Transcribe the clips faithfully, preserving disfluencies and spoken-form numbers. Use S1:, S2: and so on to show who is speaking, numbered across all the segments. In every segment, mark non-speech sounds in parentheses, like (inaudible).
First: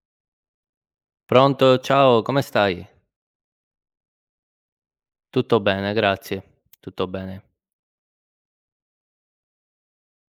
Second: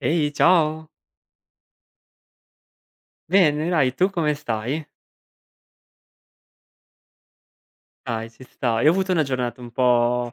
S1: Ehi, ciao.
S2: Pronto, ciao, come stai?
S1: Bene, dai, tu come stai?
S2: Tutto bene, grazie. Tutto bene.
S1: Dai, ci sta. Io ho avuto una giornata un po'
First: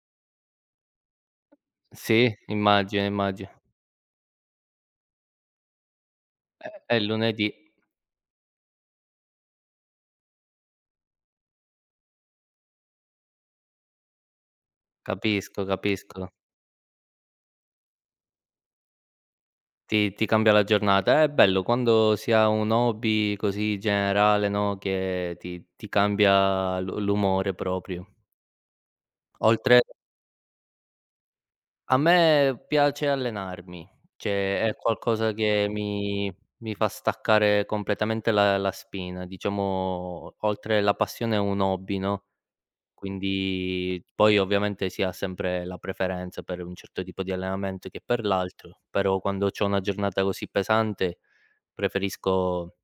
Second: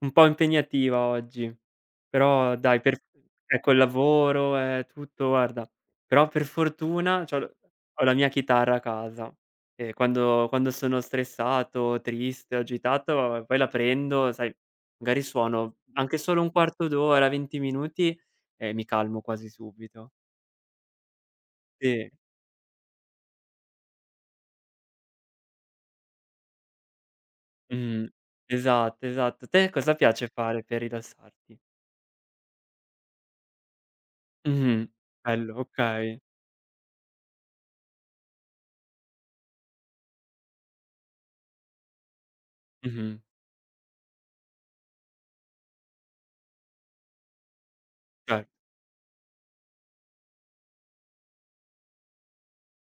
S1: un po' impegnativa oggi,
S2: Sì,
S1: però dai
S2: immagino,
S1: per eh,
S2: immagino.
S1: col lavoro e tutto, guarda, però per
S2: È
S1: fortuna c'ho
S2: lunedì,
S1: l ho la mia chitarra a casa e quando quando sono stressato, triste, agitato, poi la prendo, sai, magari
S2: capisco,
S1: suono anche
S2: capisco.
S1: solo un quarto d'ora, venti minuti e mi calmo quasi
S2: Ti
S1: subito.
S2: ti cambia la giornata. È bello
S1: Sì.
S2: quando si ha un hobby così generale, no, che ti ti cambia l'u l'umore proprio.
S1: Mh. Esatto, esatto. Te
S2: Oltre
S1: cosa piace fare per rilassarti?
S2: a me piace allenarmi, cioè è
S1: Mh-mh.
S2: qualcosa
S1: Bello,
S2: che
S1: okay.
S2: mi mi fa staccare completamente la la spina. Diciamo, oltre la passione è un hobby, no?
S1: Mh-mh.
S2: Quindi poi ovviamente si ha sempre la preferenza per un certo tipo di allenamento che per
S1: Cer
S2: l'altro, però quando c'ho una giornata così pesante preferisco,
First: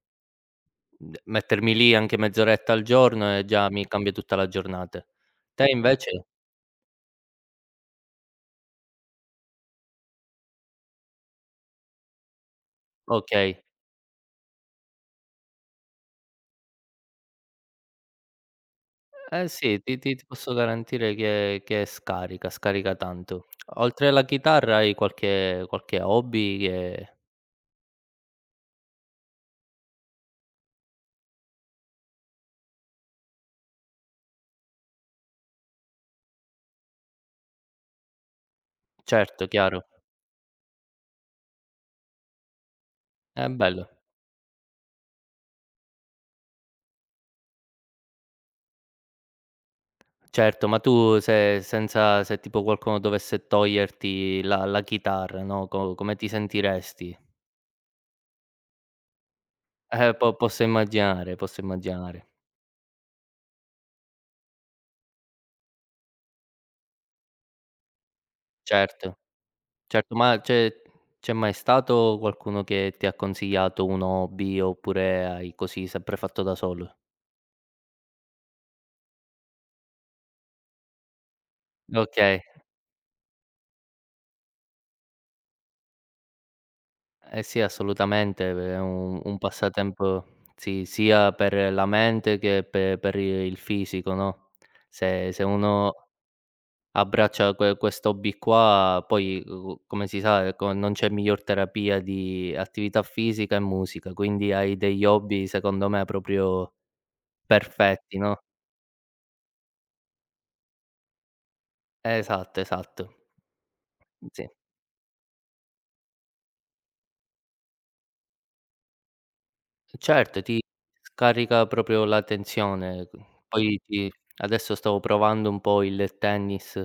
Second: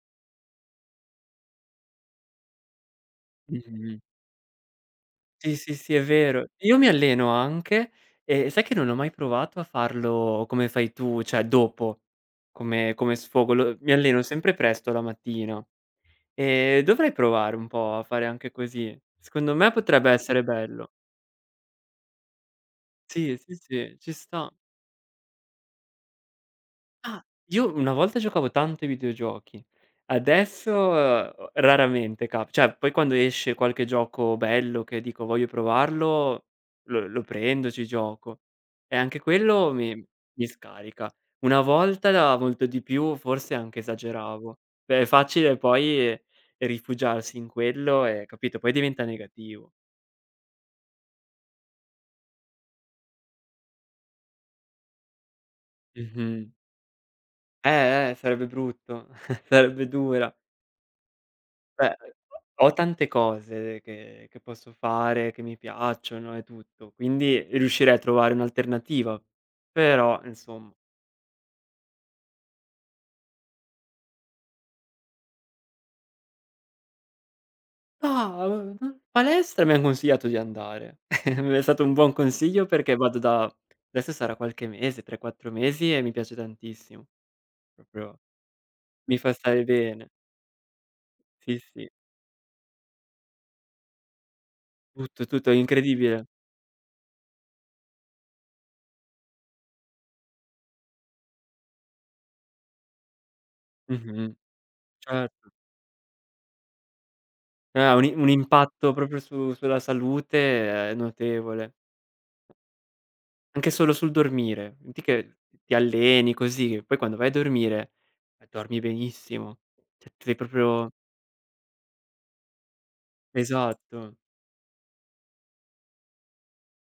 S2: mhmm, mettermi lì anche mezz'oretta al giorno e già mi
S1: Mh-mh.
S2: cambia tutta la giornata.
S1: Sì,
S2: Te
S1: sì, sì, è
S2: invece?
S1: vero. Io mi alleno anche e sai che non ho mai provato a farlo come fai tu, cioè dopo, come come sfogo.
S2: Okay.
S1: Lo Mi alleno sempre presto la mattina e dovrei provare un po' a fare anche così.
S2: Eh
S1: Secondo me
S2: sì, ti
S1: potrebbe
S2: ti ti
S1: essere
S2: posso
S1: bello.
S2: garantire che che scarica, scarica
S1: Sì,
S2: tanto.
S1: sì, sì,
S2: Oltre
S1: ci
S2: alla
S1: sta.
S2: chitarra hai qualche qualche hobby che.
S1: Ah, io una volta giocavo tanto ai videogiochi, adesso, uhm, raramente cap cioè poi quando esce qualche gioco bello che dico: "Voglio provarlo", lo lo prendo, ci gioco. E anche
S2: Certo,
S1: quello
S2: chiaro.
S1: mi mi scarica. Una volta molto di più,
S2: Eh
S1: forse anche
S2: bello.
S1: esageravo. Beh, è facile poi rifugiarsi in quello e capito, poi diventa negativo.
S2: Certo, ma tu se senza se tipo qualcuno dovesse toglierti la la chitarra, no, co come ti
S1: Mh-mh.
S2: sentiresti?
S1: Eh, eh, sarebbe brutto, (laughs) sarebbe
S2: Eh, po
S1: dura.
S2: posso immaginare, posso
S1: Beh,
S2: immaginare.
S1: ho tante cose che che posso fare, che mi piacciono e tutto, quindi riuscirei a trovare
S2: Certo,
S1: un'alternativa.
S2: certo,
S1: Però
S2: ma c'è
S1: insomma
S2: c'è mai stato qualcuno che ti ha consigliato un hobby, oppure hai così sempre fatto da solo?
S1: ah, uhm, n palestra mi han consigliato di andare. (laughs) È stato un buon
S2: Okay,
S1: consiglio perché vado da adesso sarà qualche mese, tre, quattro mesi e mi piace tantissimo.
S2: eh sì
S1: Proprio
S2: assolutamente, è
S1: mi
S2: un
S1: fa
S2: un
S1: stare bene.
S2: passatempo sì, sia
S1: Sì,
S2: per la
S1: sì,
S2: mente che pe per il fisico, no,
S1: tutto,
S2: se se
S1: tutto è
S2: uno
S1: incredibile.
S2: abbraccia que questo hobby qua, poi, uhm, come si sa, ecco, non c'è miglior terapia di attività fisica e musica,
S1: Mh-mh,
S2: quindi hai degli hobby
S1: certo.
S2: secondo me proprio
S1: Eh, ha un i
S2: perfetti,
S1: un
S2: no?
S1: impatto proprio su sulla salute eh, notevole.
S2: Esatto, esatto.
S1: Anche solo sul
S2: Sì.
S1: dormire. Metti che ti alleni così, che poi quando vai a dormire, ehm, dormi benissimo. Cioè sei
S2: Certo, ti
S1: proprio
S2: scarica proprio la tensione. Poi ti
S1: esatto.
S2: Adesso stavo provando un po' il tennis.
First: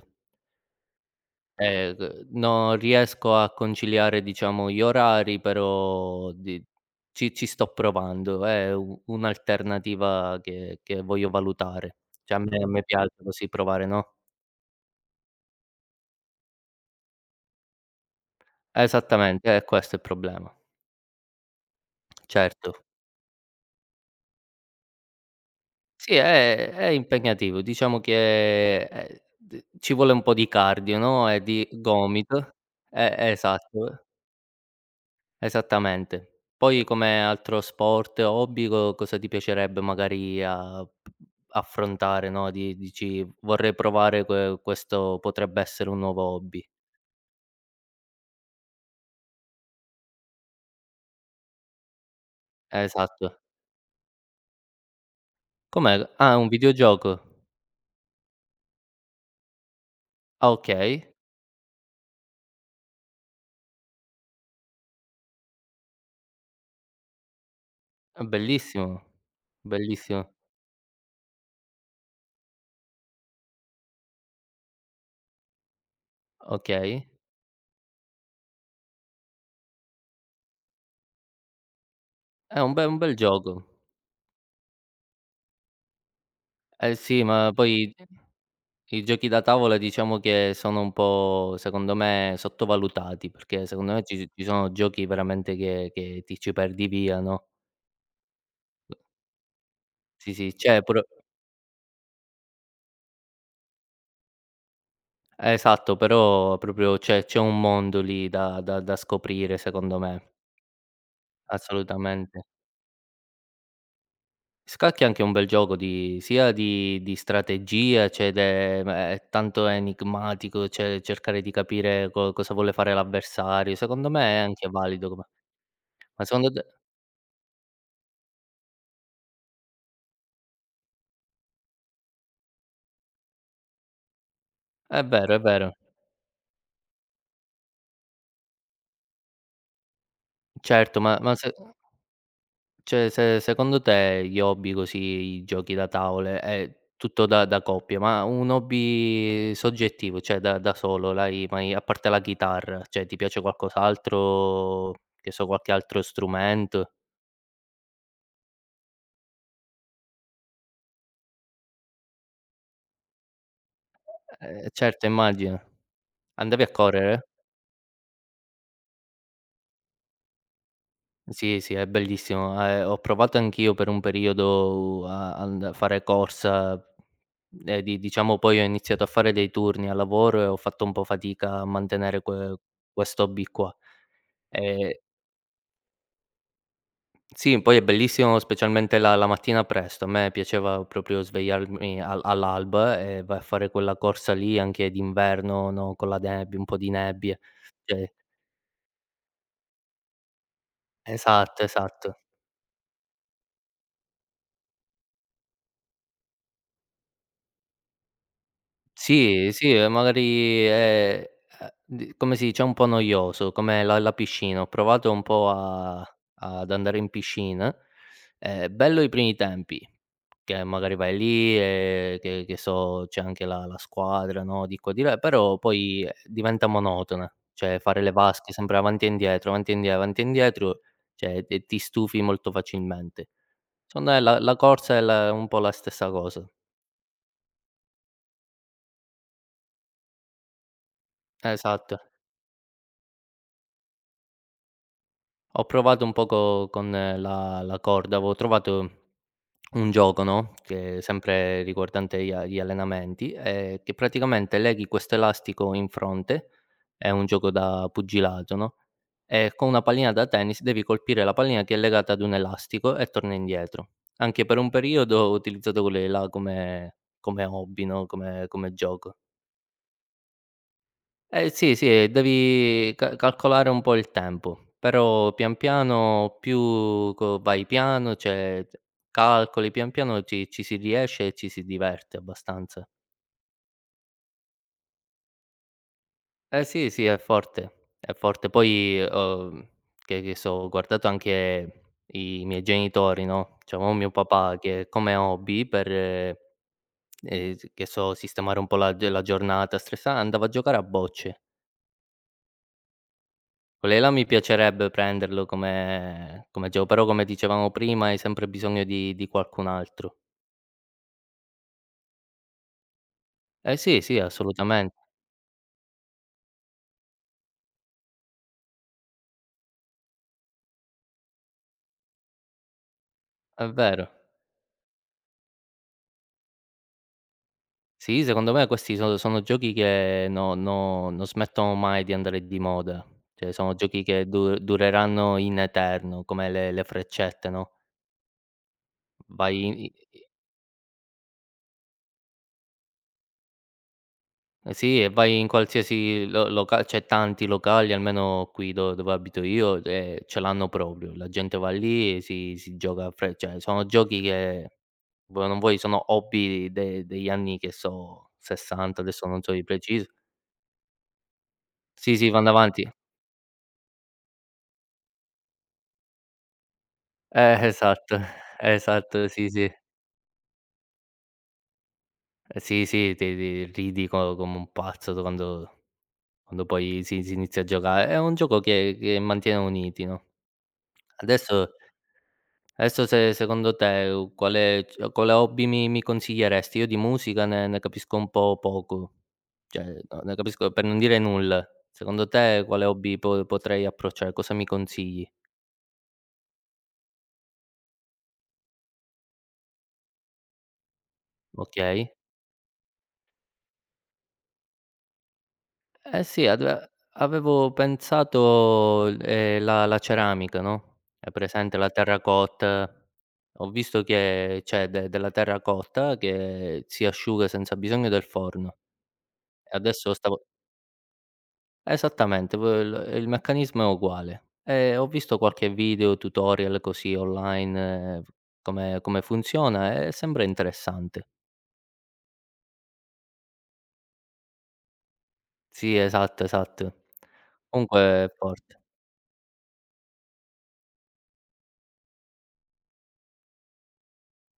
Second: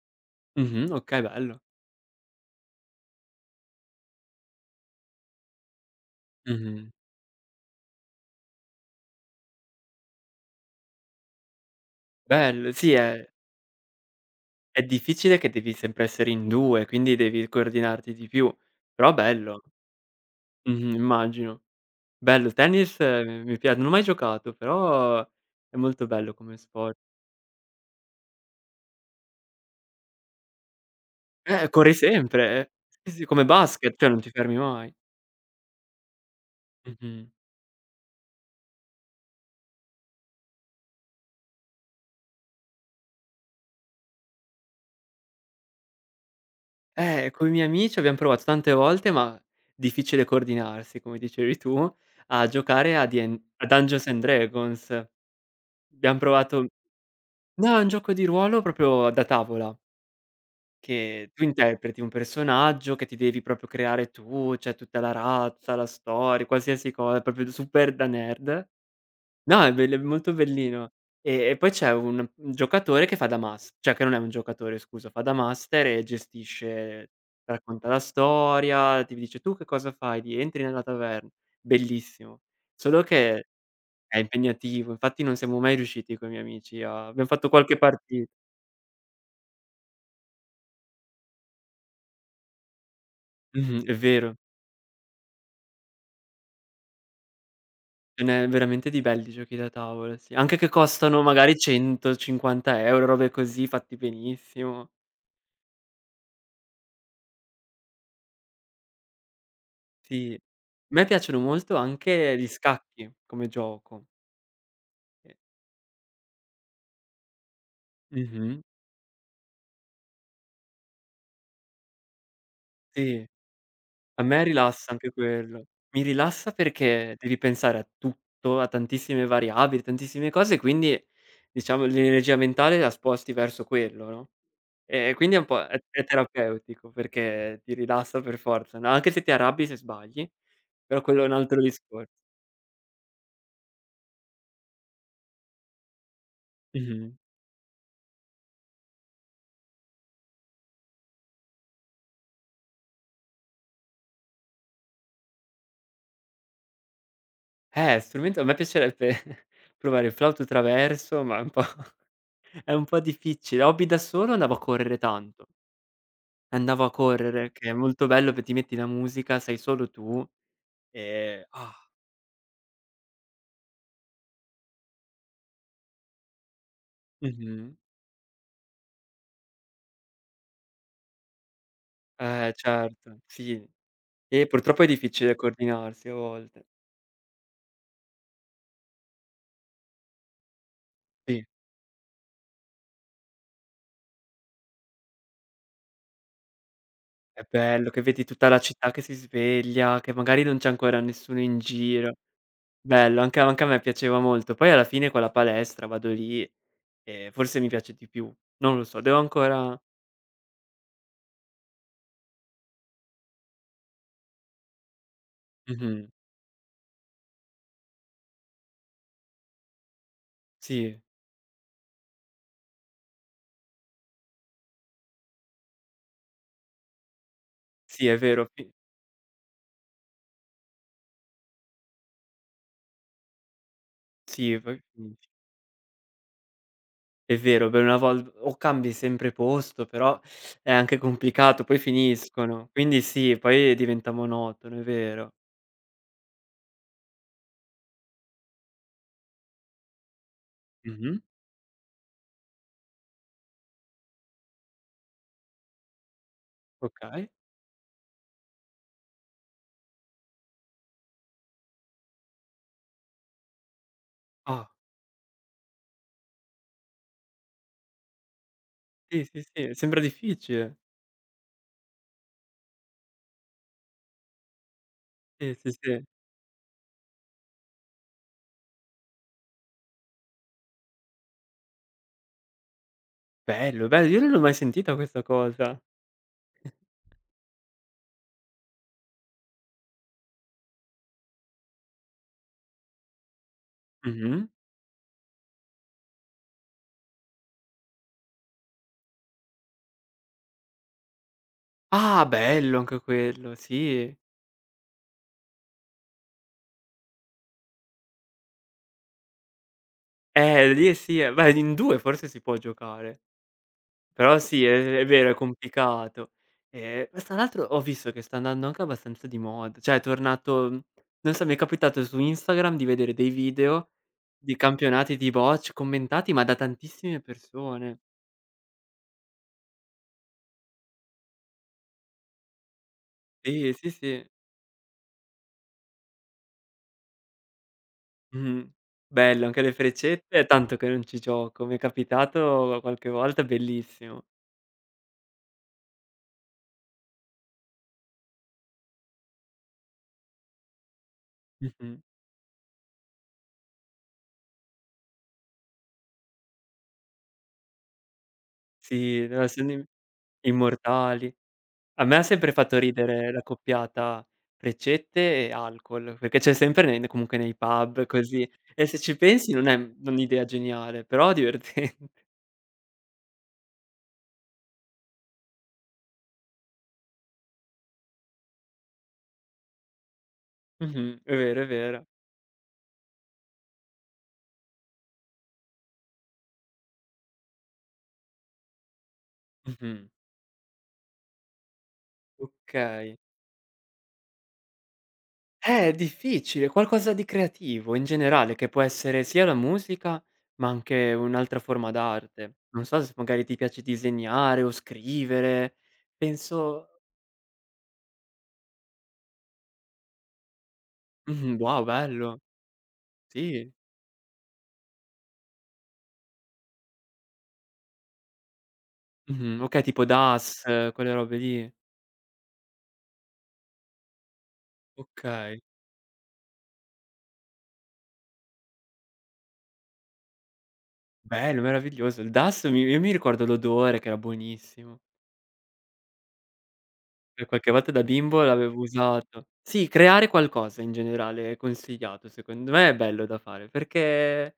S1: Mh-mh, okay, bello.
S2: Eh, g non riesco a conciliare, diciamo, gli orari, però di
S1: Mh-mh.
S2: ci ci sto provando. È u un'alternativa che che voglio valutare. Cioè a me a
S1: Bello,
S2: me
S1: sì,
S2: piace
S1: è
S2: così provare, no?
S1: è difficile che devi sempre essere in due, quindi devi coordinarti di più, però
S2: Esattamente, eh,
S1: bello.
S2: questo è il problema.
S1: Mh-mh, immagino. Bello, il
S2: Certo.
S1: tennis eh, mi pia non ho mai giocato, però è molto
S2: Sì,
S1: bello come
S2: è è
S1: sport.
S2: impegnativo. Diciamo che, ehm, d ci vuole un po' di cardio, no, e di
S1: Eh, corri
S2: gomito.
S1: sempre, eh. Sì, sì,
S2: Eh,
S1: come basket,
S2: esatto.
S1: cioè non ti fermi mai.
S2: Esattamente. Poi come
S1: Mh-mh.
S2: altro sport, hobby, co cosa ti piacerebbe magari a p affrontare, no, di dici: "Vorrei provare que questo potrebbe essere un nuovo hobby."
S1: Eh, coi miei amici abbiam provato tante volte, ma difficile coordinarsi, come dicevi tu, a giocare a D en
S2: Esatto.
S1: a Dungeons& and Dragons.
S2: Com'è?
S1: Abbiam
S2: Ah, è un
S1: provato
S2: videogioco?
S1: No, è un gioco di ruolo proprio da tavola,
S2: Ah, okay.
S1: che tu interpreti un personaggio che ti devi proprio creare tu, c'è tutta la razza, la storia, qualsiasi cosa, proprio super da
S2: Ah,
S1: nerd.
S2: bellissimo,
S1: No, è bell è
S2: bellissimo.
S1: molto bellino. E e poi c'è un giocatore che fa da mas cioè che non è un giocatore, scusa, fa da master e
S2: Okay.
S1: gestisce racconta la storia, ti dice: "Tu che cosa fai?" Di: "Entri nella taverna." Bellissimo.
S2: È un bel un
S1: Solo
S2: bel
S1: che
S2: gioco.
S1: è impegnativo, infatti non siamo mai riusciti coi miei amici
S2: Eh
S1: a
S2: sì,
S1: abbiam fatto
S2: ma
S1: qualche
S2: poi
S1: parti
S2: i giochi da tavola diciamo che sono un po', secondo me, sottovalutati, perché
S1: mh-mh,
S2: secondo
S1: è
S2: me ci
S1: vero.
S2: ci sono giochi veramente che che ti ci perdi via, no,
S1: Ce n'è veramente di belli giochi da tavola,
S2: sì,
S1: sì.
S2: sì,
S1: Anche che
S2: c'è pro
S1: costano magari centocinquanta euro €, robe così, fatti benissimo.
S2: eh, esatto, però proprio c'è c'è un mondo lì da da da scoprire secondo me,
S1: Sì, a me piacciono molto
S2: assolutamente.
S1: anche gli scacchi come gioco.
S2: Scacchi è anche un
S1: E
S2: bel gioco di sia di di strategia, cioè
S1: Mh-mh,
S2: de ma è tanto enigmatico, cioè cercare di capire co cosa vuole fare
S1: sì,
S2: l'avversario, secondo
S1: a
S2: me è
S1: me
S2: anche
S1: rilassa
S2: valido
S1: anche
S2: come.
S1: quello. Mi
S2: Ma secondo
S1: rilassa
S2: te
S1: perché devi pensare a tutto, a tantissime variabili, tantissime cose, quindi diciamo l'energia mentale la sposti verso quello, no,
S2: è
S1: e e
S2: vero,
S1: quindi
S2: è
S1: è un po'
S2: vero.
S1: è è terapeutico perché ti rilassa per forza, no, anche se ti arrabbi se sbagli,
S2: Certo,
S1: però
S2: ma
S1: quello è un
S2: ma se
S1: altro discor
S2: cioè se secondo te gli hobby così, i giochi da tavole, è
S1: mh-mh.
S2: tutto da da coppie, ma un hobby soggettivo, cioè da da solo, l'hai mai a parte la chitarra, cioè ti piace qualcos'altro, che so, qualche altro strumento?
S1: Eh, strumento a me piacerebbe (laughs) provare il flauto traverso, ma un po' è un po' difficile. Hobby da solo andavo a
S2: Eh
S1: correre
S2: certo
S1: tanto.
S2: immagino. Andavi a
S1: Andavo a
S2: correre?
S1: correre, che è molto bello che ti metti la musica, sei solo tu e
S2: Sì, sì,
S1: ah.
S2: è bellissimo. Ehm, ho provato anch'io per un periodo a and a fare corsa,
S1: Mh-mh.
S2: ehm, di diciamo poi ho iniziato a fare dei turni al lavoro e ho fatto un po' fatica a mantenere
S1: Eh,
S2: que
S1: certo,
S2: questo hobby
S1: sì.
S2: qua.
S1: E purtroppo è
S2: Ehm,
S1: difficile coordinarsi a volte.
S2: sì, poi è bellissimo specialmente la la mattina presto. A me piaceva proprio
S1: Sì,
S2: svegliarmi al all'alba e vai a fare quella corsa lì anche d'inverno, no, con la nebbia un po' di nebbie.
S1: è bello che
S2: Cioè
S1: vedi tutta la città che si sveglia, che magari non c'è ancora nessuno in
S2: esatto,
S1: giro.
S2: esatto.
S1: Bello, anche a anche a me piaceva molto. Poi alla fine con la palestra vado lì e forse mi piace di più. Non lo so, devo
S2: Sì, sì,
S1: ancora
S2: e magari è uhm, di come si dice, un po' noioso, come la la piscina. Ho provato un po' a
S1: mh-mh.
S2: ad andare in piscina. È bello i primi tempi, che magari
S1: Sì,
S2: vai lì e che che so, c'è anche la la squadra, no, di qua, di là, però poi, ehm, diventa monotona. Cioè fare
S1: sì
S2: le
S1: è vero,
S2: vasche
S1: fi
S2: sempre avanti e indietro, avanti e indie avanti e indietro, cioè t ti stufi molto facilmente. Secondo me la la
S1: sì, poi
S2: corsa è
S1: mh.
S2: la un po' la stessa cosa.
S1: È vero, per una vol o cambi sempre posto, però è anche complicato, poi
S2: Esatto.
S1: finiscono. Quindi sì, poi diventa monotono, è vero.
S2: Ho provato un poco con eh, la la corda, avevo trovato un gioco, no, che è
S1: Mh-mh.
S2: sempre riguardante gli a gli allenamenti, ehm, che praticamente leghi questo elastico in fronte, è un
S1: Okay.
S2: gioco da pugilato, no, e con una pallina da tennis devi colpire la pallina che è legata ad un elastico e torna indietro. Anche per un
S1: Ah,
S2: periodo ho utilizzato quelle là come come hobby, no, come come gioco.
S1: sì, sì, sì, sembra difficile.
S2: Eh sì, sì, e devi ca calcolare un po' il tempo, però
S1: Sì,
S2: pian
S1: sì, sì.
S2: piano più co vai piano, cioè calcoli pian piano ci ci si riesce e ci si diverte abbastanza.
S1: Bello, bello, io non l'ho mai sentita questa cosa.
S2: Eh sì, sì, è forte, è forte. Poi, uhm, che che so, ho guardato anche i miei genitori, no, c'avevo mio
S1: Mh-mh.
S2: papà che come hobby per, ehm, che so, sistemare un po' la g la giornata stressa andava a giocare a bocce.
S1: Ah, bello anche quello,
S2: Quelli là
S1: sì.
S2: mi piacerebbe prenderlo come come gioco, però come dicevamo prima hai sempre bisogno di di qualcun altro.
S1: Eh, lì sì, eh, beh, in due forse si può giocare.
S2: Eh sì, sì,
S1: Però sì,
S2: assolutamente,
S1: è è vero, è complicato. Ehm, ma tra l'altro ho visto che sta andando anche abbastanza di moda, cioè è tornato, mhmm, non so, mi è capitato su Instagram di vedere dei
S2: è
S1: video
S2: vero.
S1: di campionati di bocce commentati, ma da tantissime persone.
S2: Sì, secondo me questi sono sono giochi che no no non smettono mai di andare di moda. Cioè sono
S1: Sì, sì,
S2: giochi
S1: sì.
S2: che du dureranno in eterno, come le le freccette, no?
S1: Mh-mh. Bello,
S2: Vai i
S1: anche le
S2: i
S1: freccette è tanto che non ci gioco. Mi è capitato qualche volta, è bellissimo.
S2: Eh sì, e vai in qualsiasi lo loca c'è tanti locali, almeno qui do dove abito io, ehm, ce l'hanno proprio. La gente va
S1: Mh-mh.
S2: lì e si si gioca a fre cioè sono giochi che vuoi o non vuoi sono hobby de degli anni che so, 'sessanta,
S1: Sì,
S2: adesso non
S1: no,
S2: so di
S1: sono im
S2: preciso.
S1: immortali. A
S2: Sì,
S1: me ha
S2: sì, vanno
S1: sempre fatto
S2: avanti.
S1: ridere la coppiata ricette e alcol, perché c'è sempre nei, comunque nei
S2: Eh,
S1: pub
S2: esatto, (laughs)
S1: così, e se ci
S2: esatto, sì,
S1: pensi non
S2: sì.
S1: è un'idea geniale, però (laughs) divertente.
S2: Eh sì, sì, ti ti ridi co come un pazzo da quando quando poi si si inizia a giocare. È un gioco che che mantiene uniti, no.
S1: Mh-mh, è vero, è
S2: Adesso
S1: vero.
S2: Adesso se secondo te, uhm, quale c quale hobby mi mi consiglieresti? Io di musica ne ne capisco un po' poco, cioè
S1: Mh-mh.
S2: no, ne capisco per non dire nulla. Secondo te quale hobby
S1: Okay.
S2: po potrei approcciare? Cosa mi consigli?
S1: Eh, è difficile, qualcosa di creativo in generale, che può essere sia la musica, ma anche un'altra forma
S2: Okay.
S1: d'arte. Non so se magari ti piace disegnare o scrivere,
S2: Eh sì, ad
S1: penso
S2: avevo pensato, ehm, la la ceramica, no, è
S1: mh-mh,
S2: presente
S1: wow
S2: la
S1: bello,
S2: terracotta. Ho
S1: sì.
S2: visto che c'è de della terracotta che si asciuga senza bisogno del forno
S1: Mh-mh,
S2: e
S1: okay, tipo
S2: adesso stavo.
S1: DAS, quelle robe lì.
S2: Esattamente, poi il il meccanismo è uguale. Ehm, ho visto
S1: Okay.
S2: qualche video, tutorial così online, f come come funziona e sembra interessante.
S1: Bello, meraviglioso. Il DAS mi io mi ricordo l'odore che era buonissimo.
S2: Sì, esatto, esatto.
S1: E qualche volta
S2: Comunque
S1: da
S2: è
S1: bimbo
S2: forte.
S1: l'avevo usato. Sì, creare qualcosa in generale è consigliato, secondo me è bello da fare, perché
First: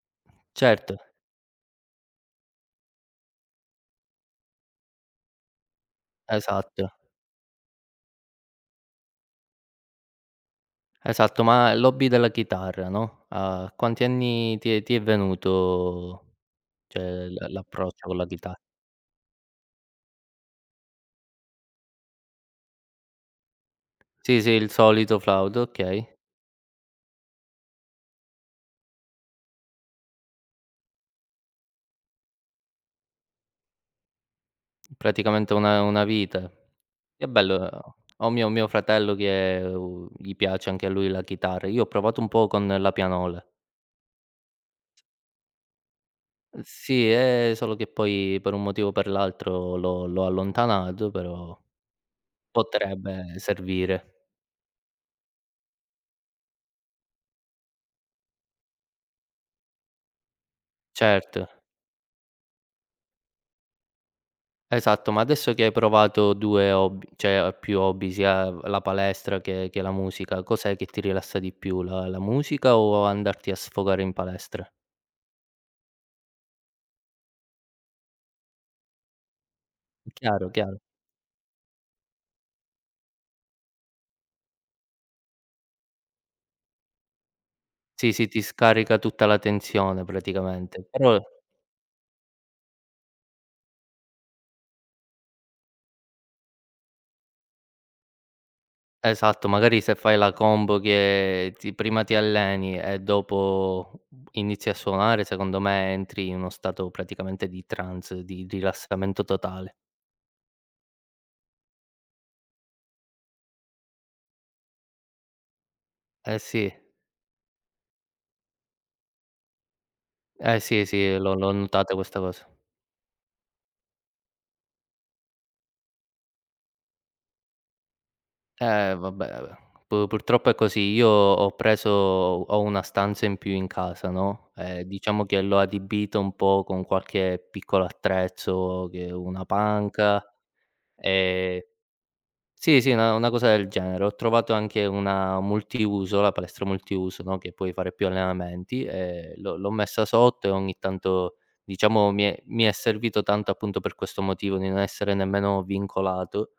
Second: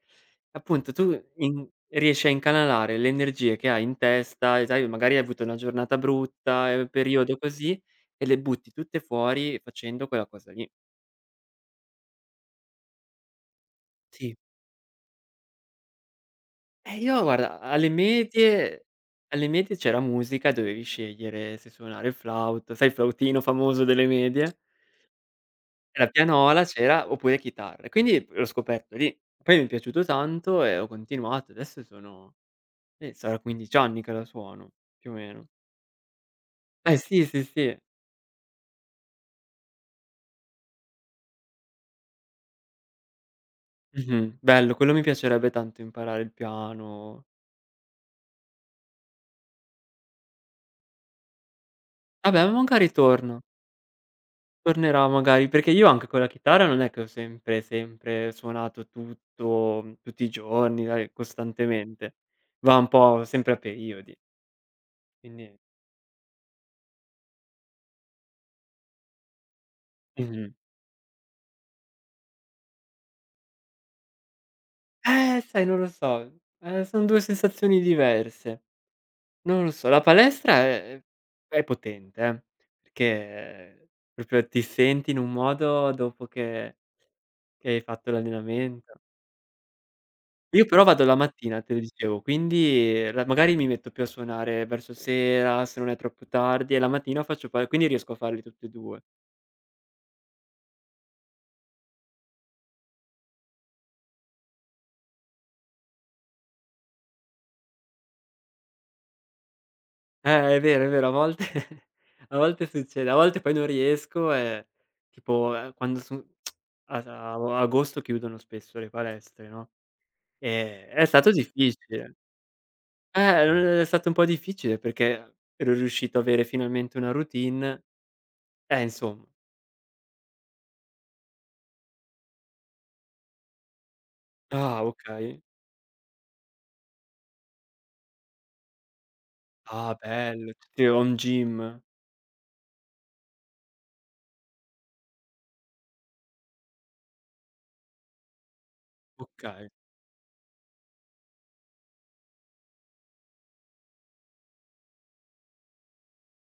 S1: appunto
S2: Certo,
S1: tu in riesci a incanalare le energie che hai in testa e sai, magari hai avuto una giornata brutta, è un
S2: esatto,
S1: periodo così, e le butti tutte fuori facendo quella cosa lì.
S2: esatto. Ma l'hobby della chitarra, no, a quanti
S1: Sì.
S2: anni ti è ti è venuto,
S1: Eh, io
S2: cioè, l
S1: guarda, alle
S2: l'approccio con la chita.
S1: medie alle medie c'era musica, dovevi scegliere se suonare il flauto, sai il flautino famoso delle
S2: Sì, sì,
S1: medie?
S2: il solito flauto,
S1: E
S2: okay.
S1: la pianola c'era oppure chitarra. Quindi l'ho scoperto lì. Poi mi è piaciuto tanto e ho continuato. Adesso sono eh, sarà quindici anni che la suono, più o meno.
S2: Praticamente una una vita.
S1: Eh sì,
S2: Che
S1: sì,
S2: bello,
S1: sì.
S2: ehm, ho mio mio fratello che, uhm, gli piace anche a lui la chitarra. Io ho provato un po' con la pianola.
S1: Mh-mh. Bello, quello mi piacerebbe tanto imparare il
S2: Uhm, sì,
S1: piano.
S2: ehm, solo che poi per un motivo o per l'altro l'ho l'ho allontanato, però
S1: Vabbè, ma magari
S2: potrebbe
S1: torno.
S2: servire.
S1: Tornerà magari, perché io anche con la chitarra non è che ho sempre, sempre suonato tutto, mhmm, tutti i giorni, dai,
S2: Certo,
S1: costantemente. Va un po' sempre a periodi,
S2: esatto, ma adesso
S1: quindi
S2: che hai provato due hobby cioè più hobby, sia la palestra che che la musica,
S1: mh-mh.
S2: cos'è che ti rilassa di più? La la musica o andarti a sfogare in palestra?
S1: Eh, sai, non lo so, ehm, son due sensazioni diverse. Non lo so, la
S2: Chiaro,
S1: palestra
S2: chiaro.
S1: è è potente, eh, perché proprio ti senti in un modo dopo che che hai fatto
S2: Sì, sì, ti scarica
S1: l'allenamento.
S2: tutta la tensione
S1: Io però
S2: praticamente,
S1: vado la
S2: però
S1: mattina, te lo dicevo, quindi la magari mi metto più a suonare verso sera, se non è troppo tardi e la mattina faccio, poi quindi riesco a farli tutti e due.
S2: Esatto, magari se fai la combo che ti prima ti alleni e dopo inizi a suonare, secondo me entri in uno stato praticamente di trance, di rilassamento totale.
S1: Eh, è vero, è vero, a volte (laughs) a volte succede, a volte poi non riesco e tipo, ehm, quando son
S2: Eh
S1: (tsk)
S2: sì,
S1: a a agosto chiudono spesso le palestre, no,
S2: eh sì,
S1: ehm, è
S2: sì,
S1: stato
S2: l'ho l'ho notata
S1: difficile.
S2: questa cosa.
S1: Eh, è stato un po' difficile perché ero riuscito ad avere finalmente una routine eh,
S2: Eh
S1: insomma.
S2: vabbè, vabbè. Pu Purtroppo è così. Io ho preso ho una stanza in più in casa, no, ehm,
S1: Ah,
S2: diciamo che
S1: okay.
S2: l'ho adibita un po' con qualche piccolo attrezzo che una
S1: Ah,
S2: panca,
S1: bello, tipo un
S2: ehm
S1: gym.
S2: Sì, sì, una una cosa del genere. Ho trovato anche una multiuso, la palestra multiuso, no, che puoi fare più allenamenti, ehm, l'ho
S1: Okay,
S2: l'ho messa sotto e ogni tanto, diciamo, mi è mi è servito tanto appunto per questo motivo, di non essere nemmeno vincolato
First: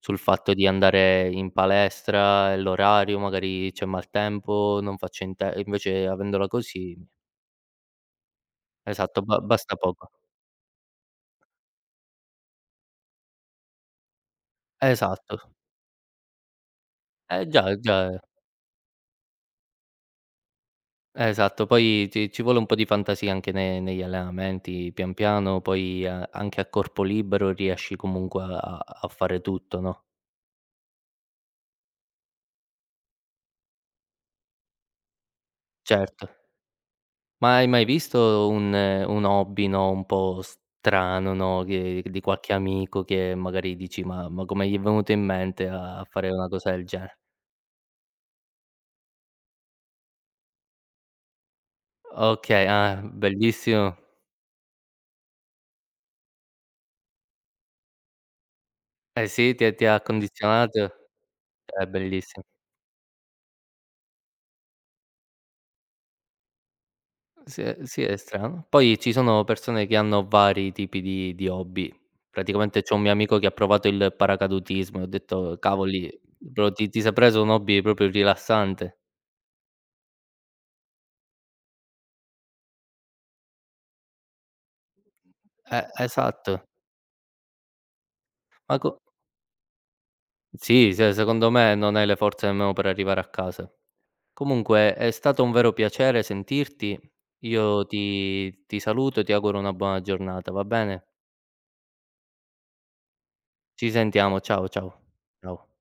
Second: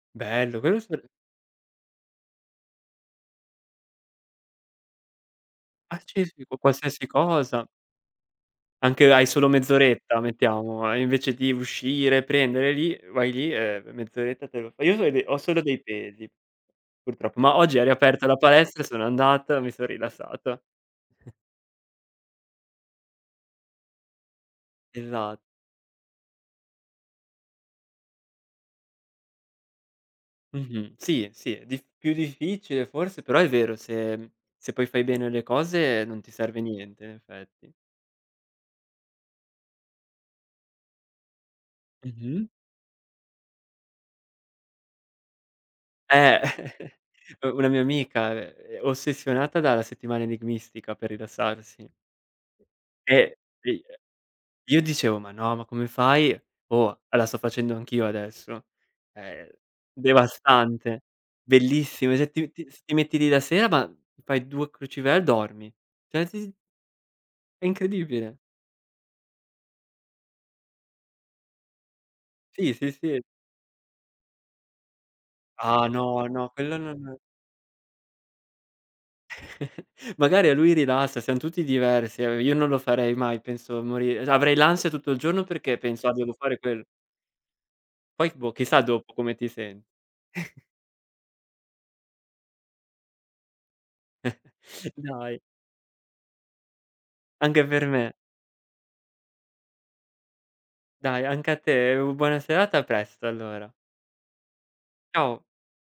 S2: sul fatto
S1: bello,
S2: di
S1: quello sare
S2: andare in palestra e l'orario, magari c'è maltempo, non faccio in te
S1: ah
S2: invece
S1: sì, sì,
S2: avendola
S1: qu
S2: così
S1: qualsiasi cosa. Anche
S2: esatto,
S1: hai
S2: ba
S1: solo
S2: basta poco.
S1: mezz'oretta mettiamo, e invece di uscire, prendere lì vai lì e mezz'oretta te lo fai. Io so de ho
S2: Esatto.
S1: solo dei pesi purtroppo,
S2: Eh
S1: ma
S2: già,
S1: oggi è
S2: già.
S1: riaperta la palestra, sono andato, mi sono rilassato.
S2: Eh, esatto, poi ci ci vuole un po' di fantasia anche ne negli allenamenti, pian
S1: Esa
S2: piano poi a anche a corpo libero riesci comunque a a a fare tutto, no,
S1: Mh-mh. Sì, sì, è dif più difficile forse, però è vero, se se poi fai bene le cose non
S2: certo.
S1: ti serve niente in
S2: Ma hai
S1: effetti.
S2: mai visto un eh, un hobby, no, un po' strano, no, che di
S1: Mh-mh.
S2: qualche amico che magari dici: "Ma ma come gli è venuto in mente a fare
S1: Eh,
S2: una cosa del
S1: (laughs)
S2: genere?"
S1: u una mia amica è ossessionata dalla settimana enigmistica per rilassarsi.
S2: Okay, ah,
S1: E i
S2: bellissimo.
S1: Io dicevo: "Ma no, ma come fai?" Oh, la sto facendo anch'io adesso.
S2: Eh
S1: È
S2: sì, ti ha ti ha
S1: devastante,
S2: condizionato? È
S1: bellissimo, se
S2: belliss
S1: ti ti ti metti lì la sera, ma fai due crucivè e dormi. Cioè ti
S2: Sì,
S1: è
S2: è sì, è
S1: incredibile.
S2: strano. Poi ci sono persone che hanno vari tipi di di hobby.
S1: Sì,
S2: Praticamente
S1: sì,
S2: c'ho un mio
S1: sì.
S2: amico che ha provato il paracadutismo e ho detto:
S1: Ah
S2: "Cavoli,
S1: no, no,
S2: bro,
S1: quello
S2: ti ti sei
S1: non
S2: preso un hobby proprio rilassante."
S1: (laughs) magari a lui rilassa, siam tutti diversi, ehm, io non lo farei mai, penso morire, cioè avrei l'ansia tutto il giorno perché
S2: Eh,
S1: penso: "Ah, devo fare
S2: esatto.
S1: quello." Poi, boh,
S2: Ma
S1: chissà
S2: co
S1: dopo come ti senti.
S2: Sì, se secondo me non hai le forze nemmeno per arrivare a casa. Comunque
S1: (laughs)
S2: è
S1: Dai,
S2: stato un vero piacere sentirti.
S1: anche per
S2: Io
S1: me.
S2: ti ti saluto e ti auguro una buona giornata, va bene?
S1: Dai, anche a te, u buona serata, a presto allora.
S2: Ci sentiamo, ciao, ciao.
S1: Ciao.
S2: Ciao.